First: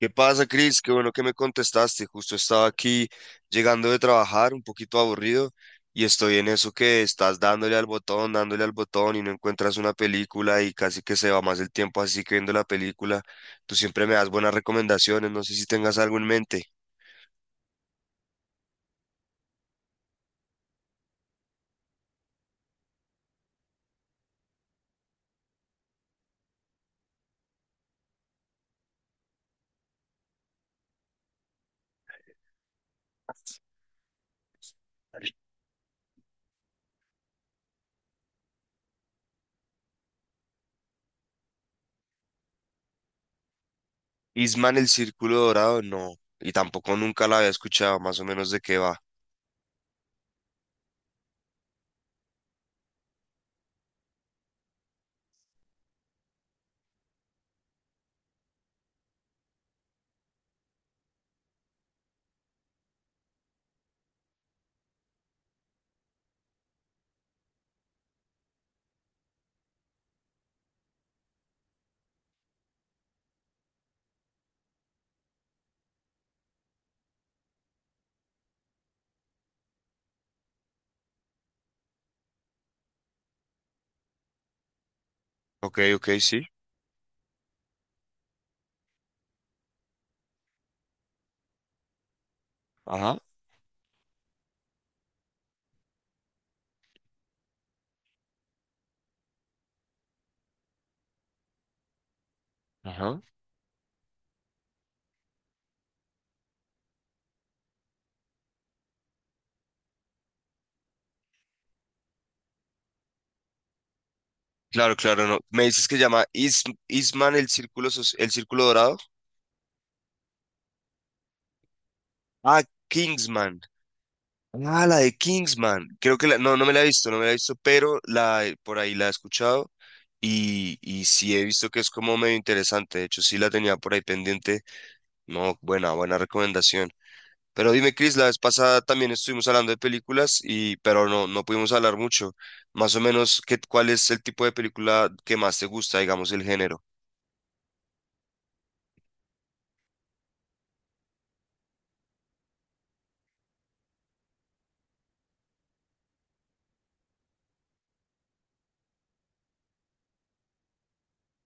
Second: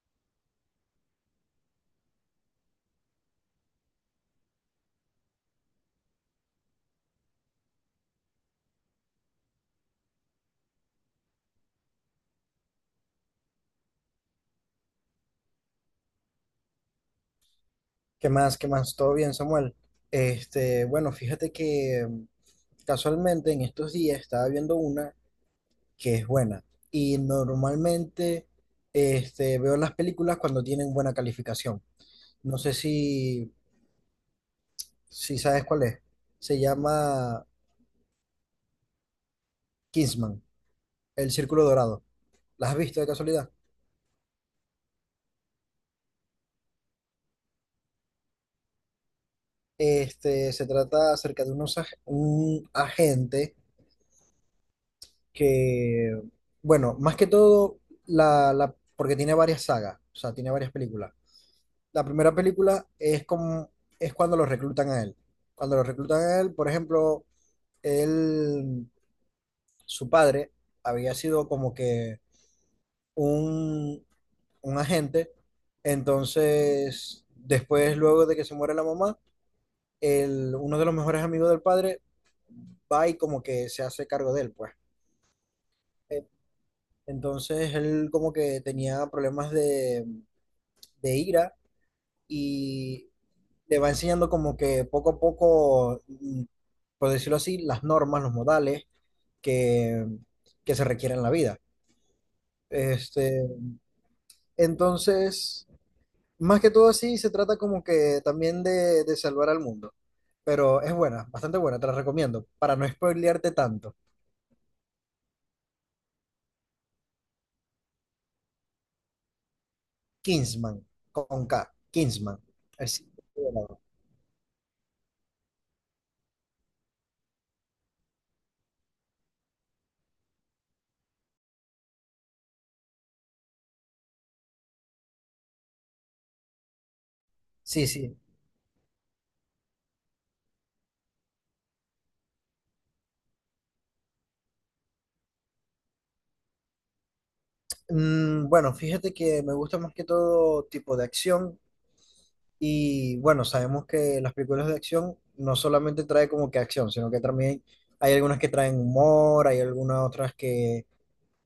¿Qué pasa, Cris? Qué bueno que me contestaste. Justo estaba aquí llegando de trabajar, un poquito aburrido, y estoy en eso que estás dándole al botón y no encuentras una película y casi que se va más el tiempo así que viendo la película. Tú siempre me das buenas recomendaciones, no sé si tengas algo en mente. ¿Qué más? ¿Qué más? ¿Todo bien, Samuel? Bueno, fíjate que casualmente en estos días estaba viendo una que es buena. Y normalmente veo las películas cuando tienen buena calificación. No sé si sabes cuál es. Se llama Kingsman, El Círculo Dorado. ¿La has visto de casualidad? Isman el Círculo Dorado, no. Y tampoco nunca la había escuchado, más o menos de qué va. Se trata acerca de unos, un agente que, bueno, más que todo, porque tiene varias sagas, o sea, tiene varias películas. La primera película es como, es cuando lo reclutan a él. Cuando lo reclutan a él, por ejemplo, él, su padre había sido como que un, un agente, entonces, después, luego de que se muere la mamá, el, uno de los mejores amigos del padre va y como que se hace cargo de él, pues. Ok, ok, Eh, sí. Entonces él como que tenía problemas de ira y Ajá, le va enseñando como que poco a poco, por decirlo así, las normas, los modales que, que se requieren en la vida. ajá. Este, entonces, más que todo así, se trata como que también de salvar al mundo. Pero es buena, bastante buena, te la recomiendo. Para no spoilearte tanto, Claro, claro, no. Me dices que se llama Is Isman el Círculo, Soci- el Círculo Dorado. Kingsman, con K, Kingsman. Ah, Así, Kingsman. Ah, la de Kingsman. Creo que no, no me la he visto, no me la he visto, pero la por ahí la he escuchado y sí he visto que es como medio interesante. De hecho, sí la tenía por ahí pendiente. No, buena, buena recomendación. Pero sí, dime, Chris, sí. la vez pasada también estuvimos hablando de películas y, pero no, no pudimos hablar mucho. Más o menos, ¿cuál es el tipo de película que más te gusta, digamos, el género? Bueno, fíjate que me gusta más que todo tipo de acción. Y bueno, sabemos que las películas de acción no solamente trae como que acción, sino que también hay algunas que traen humor, hay algunas otras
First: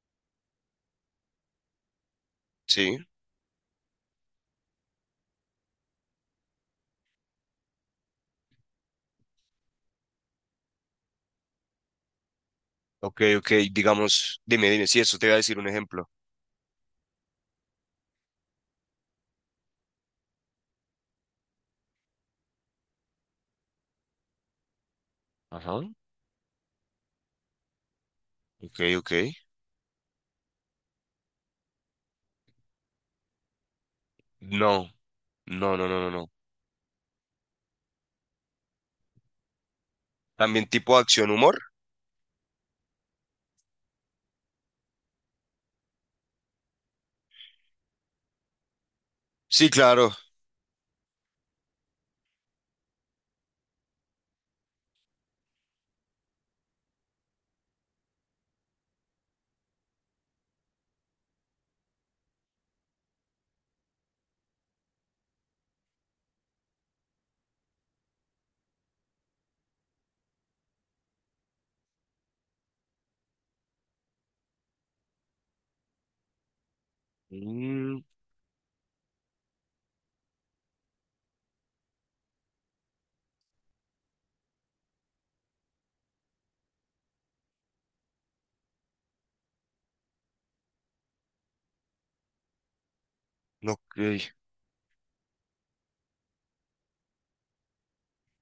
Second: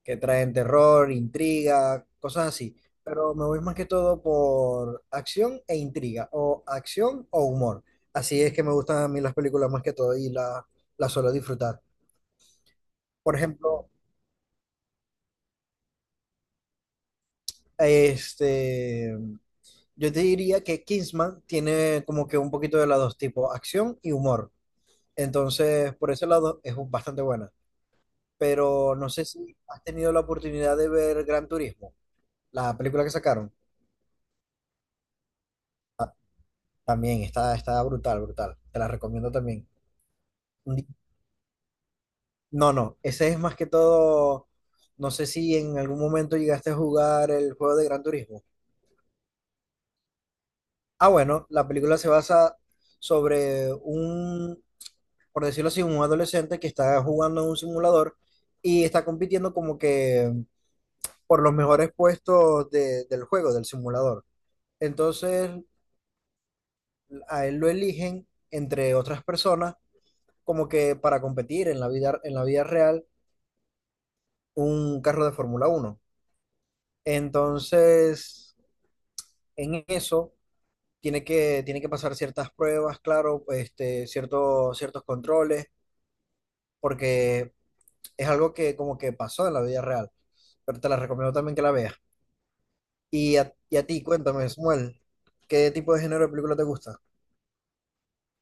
que traen terror, intriga, cosas así. Sí. Pero me voy más que todo por acción e intriga, o acción o humor. Así es que me gustan a mí las películas más que todo y las suelo disfrutar. Ok, Por ok, ejemplo, digamos, dime, dime, sí, eso te iba a decir un ejemplo. este, yo te diría que Kingsman tiene como que un poquito de los dos tipos, acción y humor. Ajá. Entonces, por ese lado es bastante buena. Ok, Pero no ok. sé si has tenido la oportunidad de ver Gran Turismo, la película que sacaron. No, no, no, no, no, Ah, no. también está, está brutal, brutal. Te la recomiendo también. También Ni- tipo acción humor. No, no, ese es más que todo. No sé si en algún momento llegaste a jugar el juego de Gran Turismo. Sí, claro. Ah, bueno, la película se basa sobre un, por decirlo así, un adolescente que está jugando en un simulador y está compitiendo como que por los mejores puestos del juego, del simulador. Entonces, a él lo eligen, entre otras personas, como que para competir en la vida real, un carro de Fórmula 1 Mm, Entonces, en eso, tiene que pasar ciertas pruebas, claro, ciertos controles, porque es algo que como que pasó en la vida real. Pero te la recomiendo también que la veas. Y a ti, ok. cuéntame, Samuel, ¿qué tipo de género de película te gusta?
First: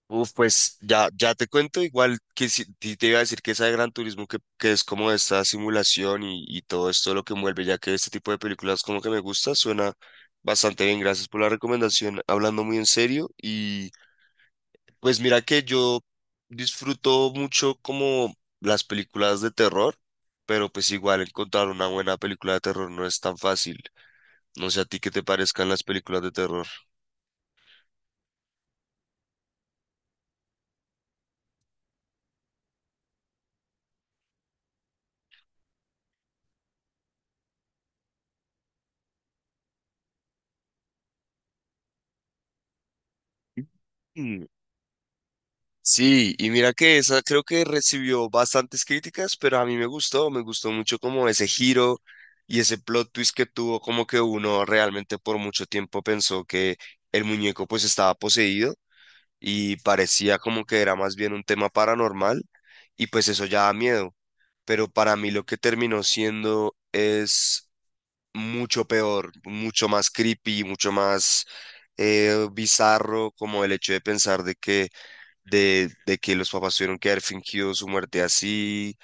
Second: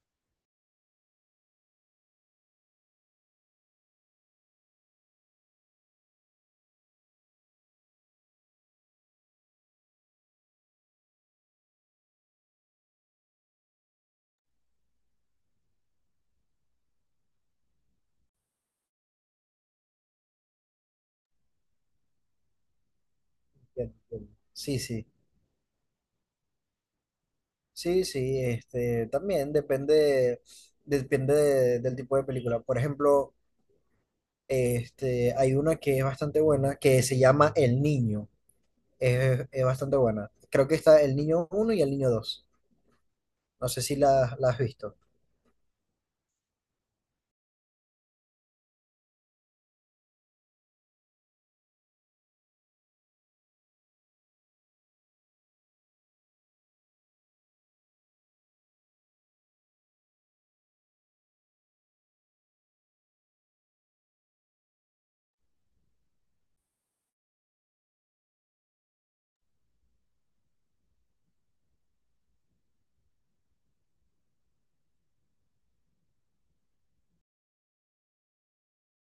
Uf, pues ya, ya te cuento igual que si, ti- te iba a decir que esa de Gran Turismo que es como esta simulación y todo esto lo que envuelve, ya que este tipo de películas como que me gusta, suena bastante bien. Gracias por la recomendación, hablando muy en serio. Y pues mira que yo disfruto mucho como las películas de terror, pero pues igual encontrar una buena película de terror no es tan fácil. Bien, bien. No Sí, sé a ti sí, qué te parezcan las películas de terror. sí, sí, también depende, depende del tipo de película. Por ejemplo, hay una que es bastante buena que se llama El Niño. Es bastante buena. Creo que está El Niño 1 y El Niño 2 No sé si Mm. la has visto. Sí, y mira que esa creo que recibió bastantes críticas, pero a mí me gustó mucho como ese giro y ese plot twist que tuvo, como que uno realmente por mucho tiempo pensó que el muñeco pues estaba poseído. Y parecía como que era más bien un tema paranormal y pues eso ya da miedo. Pero para mí lo que terminó siendo es mucho peor, mucho más creepy, mucho más bizarro, como el hecho de pensar de que los papás tuvieron que haber fingido su muerte así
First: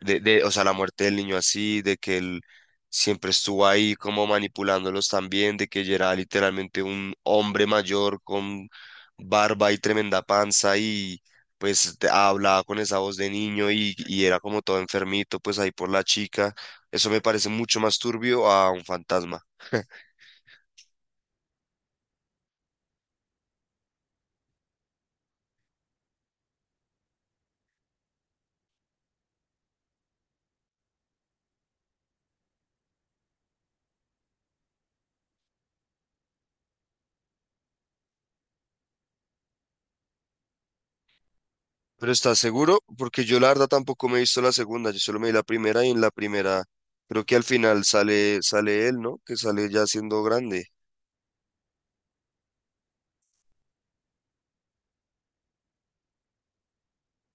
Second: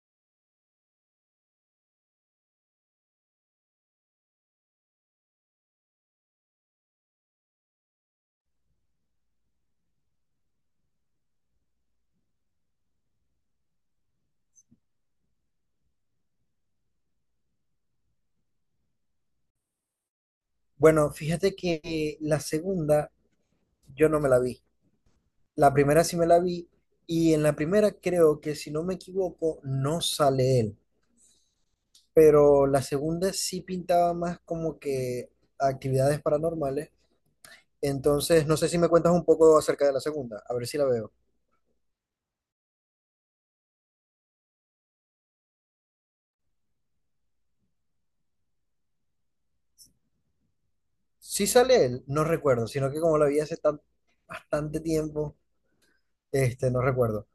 o sea, la muerte del niño así, de que él siempre estuvo ahí como manipulándolos también, de que ella era literalmente un hombre mayor con barba y tremenda panza y hablaba con esa voz de niño y era como todo enfermito, pues ahí por la chica. Eso me parece mucho más turbio a un fantasma. Bueno, fíjate que la segunda yo no me la vi. La primera sí me la vi y en la primera creo que si no me equivoco no sale él. Pero la segunda sí pintaba más como que actividades paranormales. Entonces, no sé si me cuentas un poco acerca de la segunda, a ver si la veo. Pero ¿estás seguro? Porque yo la verdad tampoco me he visto la segunda, yo solo me vi la primera y en la primera creo que al final sale, él, ¿no? Que sale ya siendo grande. Si sale él, no recuerdo, sino que como la vi hace tan, bastante tiempo, no recuerdo.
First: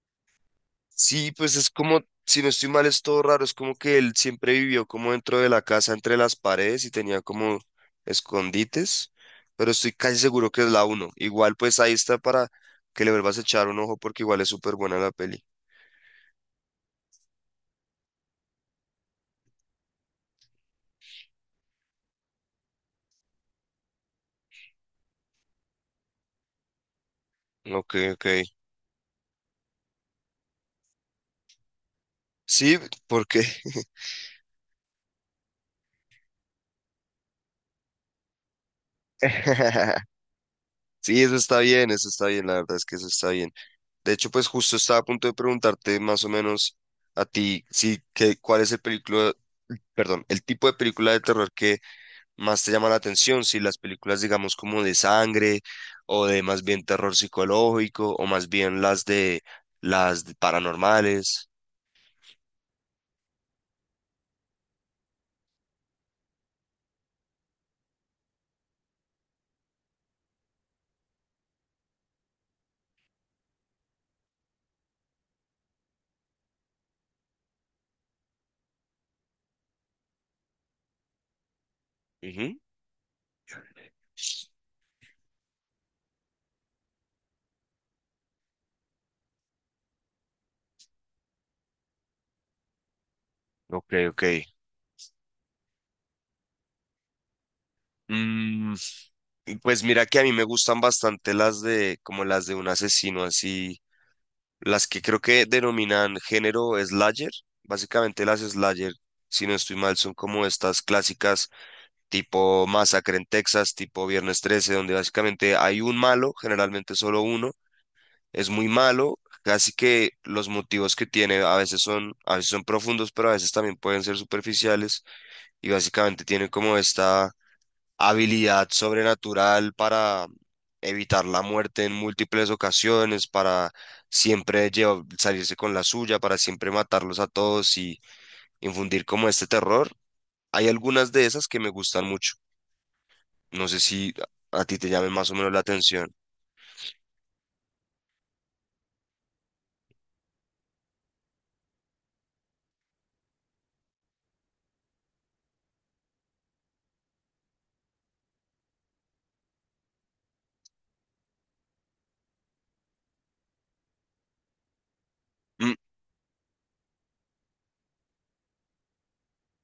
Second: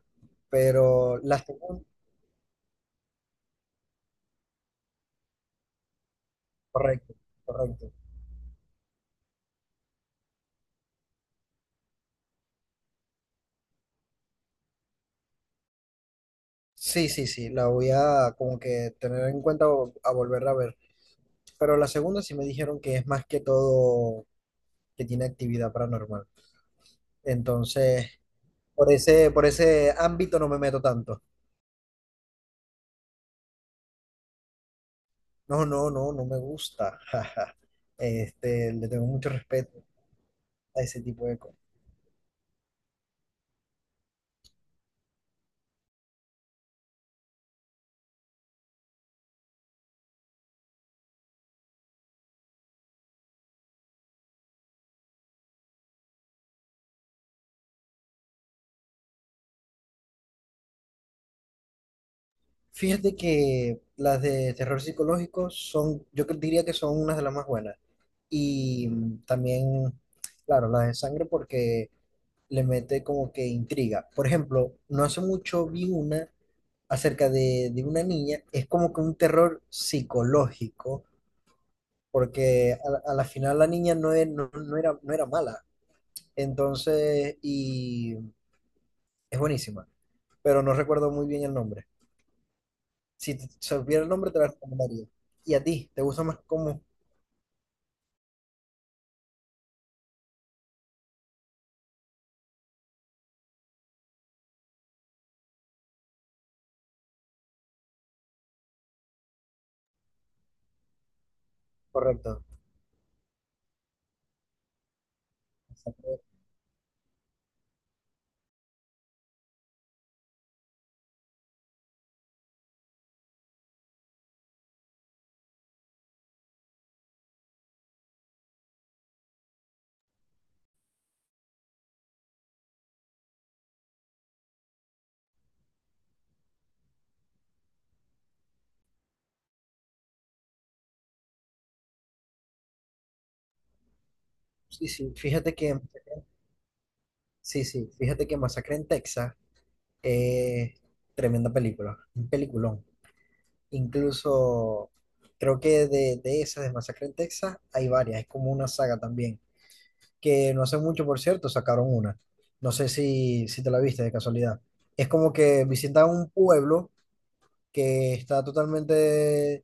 Pero Sí, la pues es segunda, como, si no estoy mal, es todo raro, es como que él siempre vivió como dentro de la casa, entre las paredes y correcto, tenía como correcto. escondites, pero estoy casi seguro que es la uno. Igual pues ahí está para que le vuelvas a echar un ojo porque igual es súper buena la peli. Sí, sí, sí, la voy a como que tener en cuenta a volverla a ver. Pero la segunda sí me dijeron que es más que todo que tiene actividad paranormal. Ok, Entonces, ok. Por ese ámbito no me meto tanto. Sí, porque... No, no, no, no me gusta. Jaja. Le tengo mucho respeto a ese Sí, tipo de cosas. Eso está bien, la verdad es que eso está bien. De hecho, pues justo estaba a punto de preguntarte más o menos a ti, sí, que, cuál es el película, perdón, el tipo de película de terror que más te llama la atención, si las películas, digamos, como de sangre o de más bien terror psicológico o más bien las de paranormales. Fíjate que las de terror psicológico son, diría que son unas de las más buenas. Y también, claro, las de sangre porque le mete como que intriga. Por ejemplo, no hace mucho vi una acerca de una niña, es como que un terror psicológico, Ujú. porque a la final la niña no, es, no era, no era mala. Entonces, y es buenísima, pero no recuerdo muy bien el nombre. Si te Ok, supiera el ok. nombre, te la recomendaría. ¿Y a ti? ¿Te gusta más cómo Mm, y pues mira que a mí me gustan bastante las de como las de un asesino así, las que creo que denominan género slasher. Básicamente las slasher, si no estoy mal, son como estas clásicas correcto? tipo Masacre en Texas, tipo Viernes 13, donde básicamente hay un malo, generalmente solo uno es muy malo, casi que los motivos que tiene a veces son profundos, pero a veces también pueden ser superficiales y básicamente tiene como esta habilidad sobrenatural para evitar la muerte en múltiples ocasiones, para siempre llevar- salirse con la suya, para siempre matarlos a todos y infundir como este terror. Hay algunas de esas que me gustan mucho. No sé si a ti Sí, te llamen sí. más o menos Fíjate la atención. sí, sí. Fíjate que Masacre en Texas es tremenda película, un peliculón. Incluso creo que de esas de Masacre en Texas hay varias, es como una saga también. Que no hace mucho, por cierto, sacaron una. No sé si te la viste de casualidad. Es como que visitan un pueblo que está totalmente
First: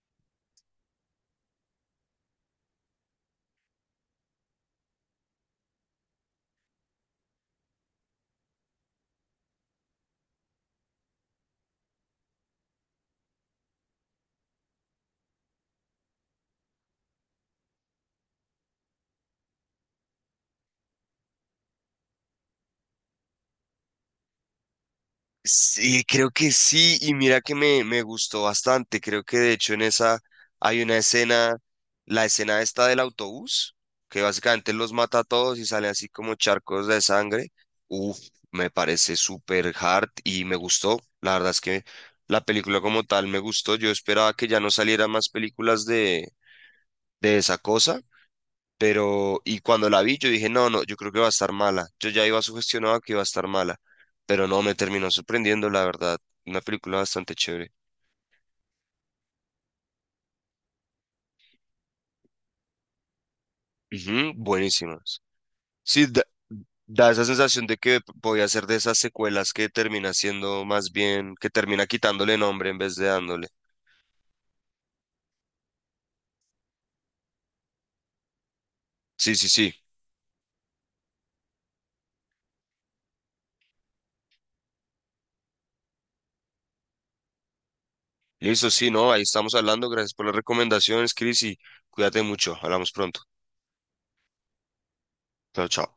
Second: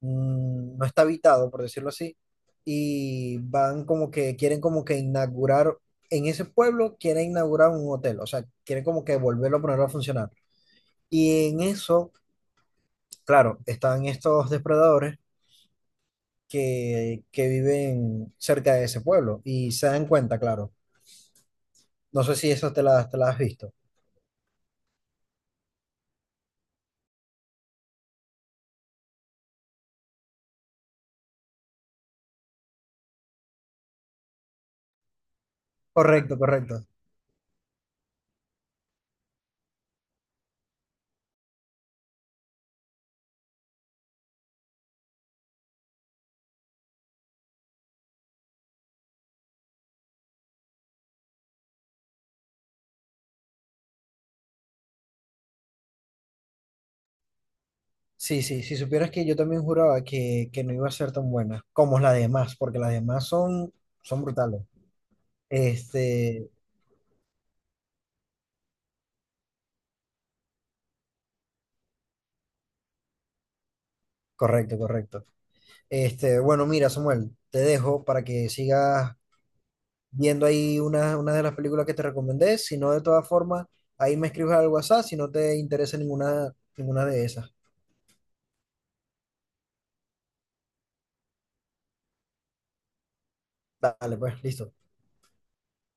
no está habitado, por decirlo así, y van como que, quieren como que inaugurar, en ese pueblo quieren inaugurar un hotel, o sea, quieren como que volverlo a ponerlo a funcionar. Y en eso, claro, están estos depredadores que viven cerca de ese pueblo y se dan cuenta, claro. No sé si eso te la has visto. Sí, creo que sí, y mira que me gustó bastante. Creo que de hecho en esa hay una escena, la escena esta del autobús, que básicamente los mata a todos y sale así como Correcto, charcos correcto. de sangre. Uf, me parece súper hard y me gustó. La verdad es que la película como tal me gustó. Yo esperaba que ya no salieran más películas de esa cosa. Pero, y cuando la vi, yo dije, no, no, yo creo que va a estar mala. Yo ya iba sugestionado que iba a estar mala, pero no, me terminó sorprendiendo, la verdad. Una película bastante chévere. Sí, sí, si supieras que yo también juraba que no iba a ser tan buena como las demás, porque las demás son, son Ujú, brutales. buenísimas. Sí, da, Este, da esa sensación de que podía ser de esas secuelas que termina siendo más bien, que termina quitándole nombre en vez de dándole. Correcto, correcto. Bueno, mira, Samuel, te dejo para que sigas Sí, sí, sí. viendo ahí una de las películas que te recomendé. Si no, de todas formas, ahí me escribes al WhatsApp si no te interesa ninguna, ninguna de esas. Listo, sí, no, ahí estamos hablando. Gracias por las recomendaciones, Chris, y cuídate mucho. Hablamos pronto. Dale, pues, listo. Chao, chao.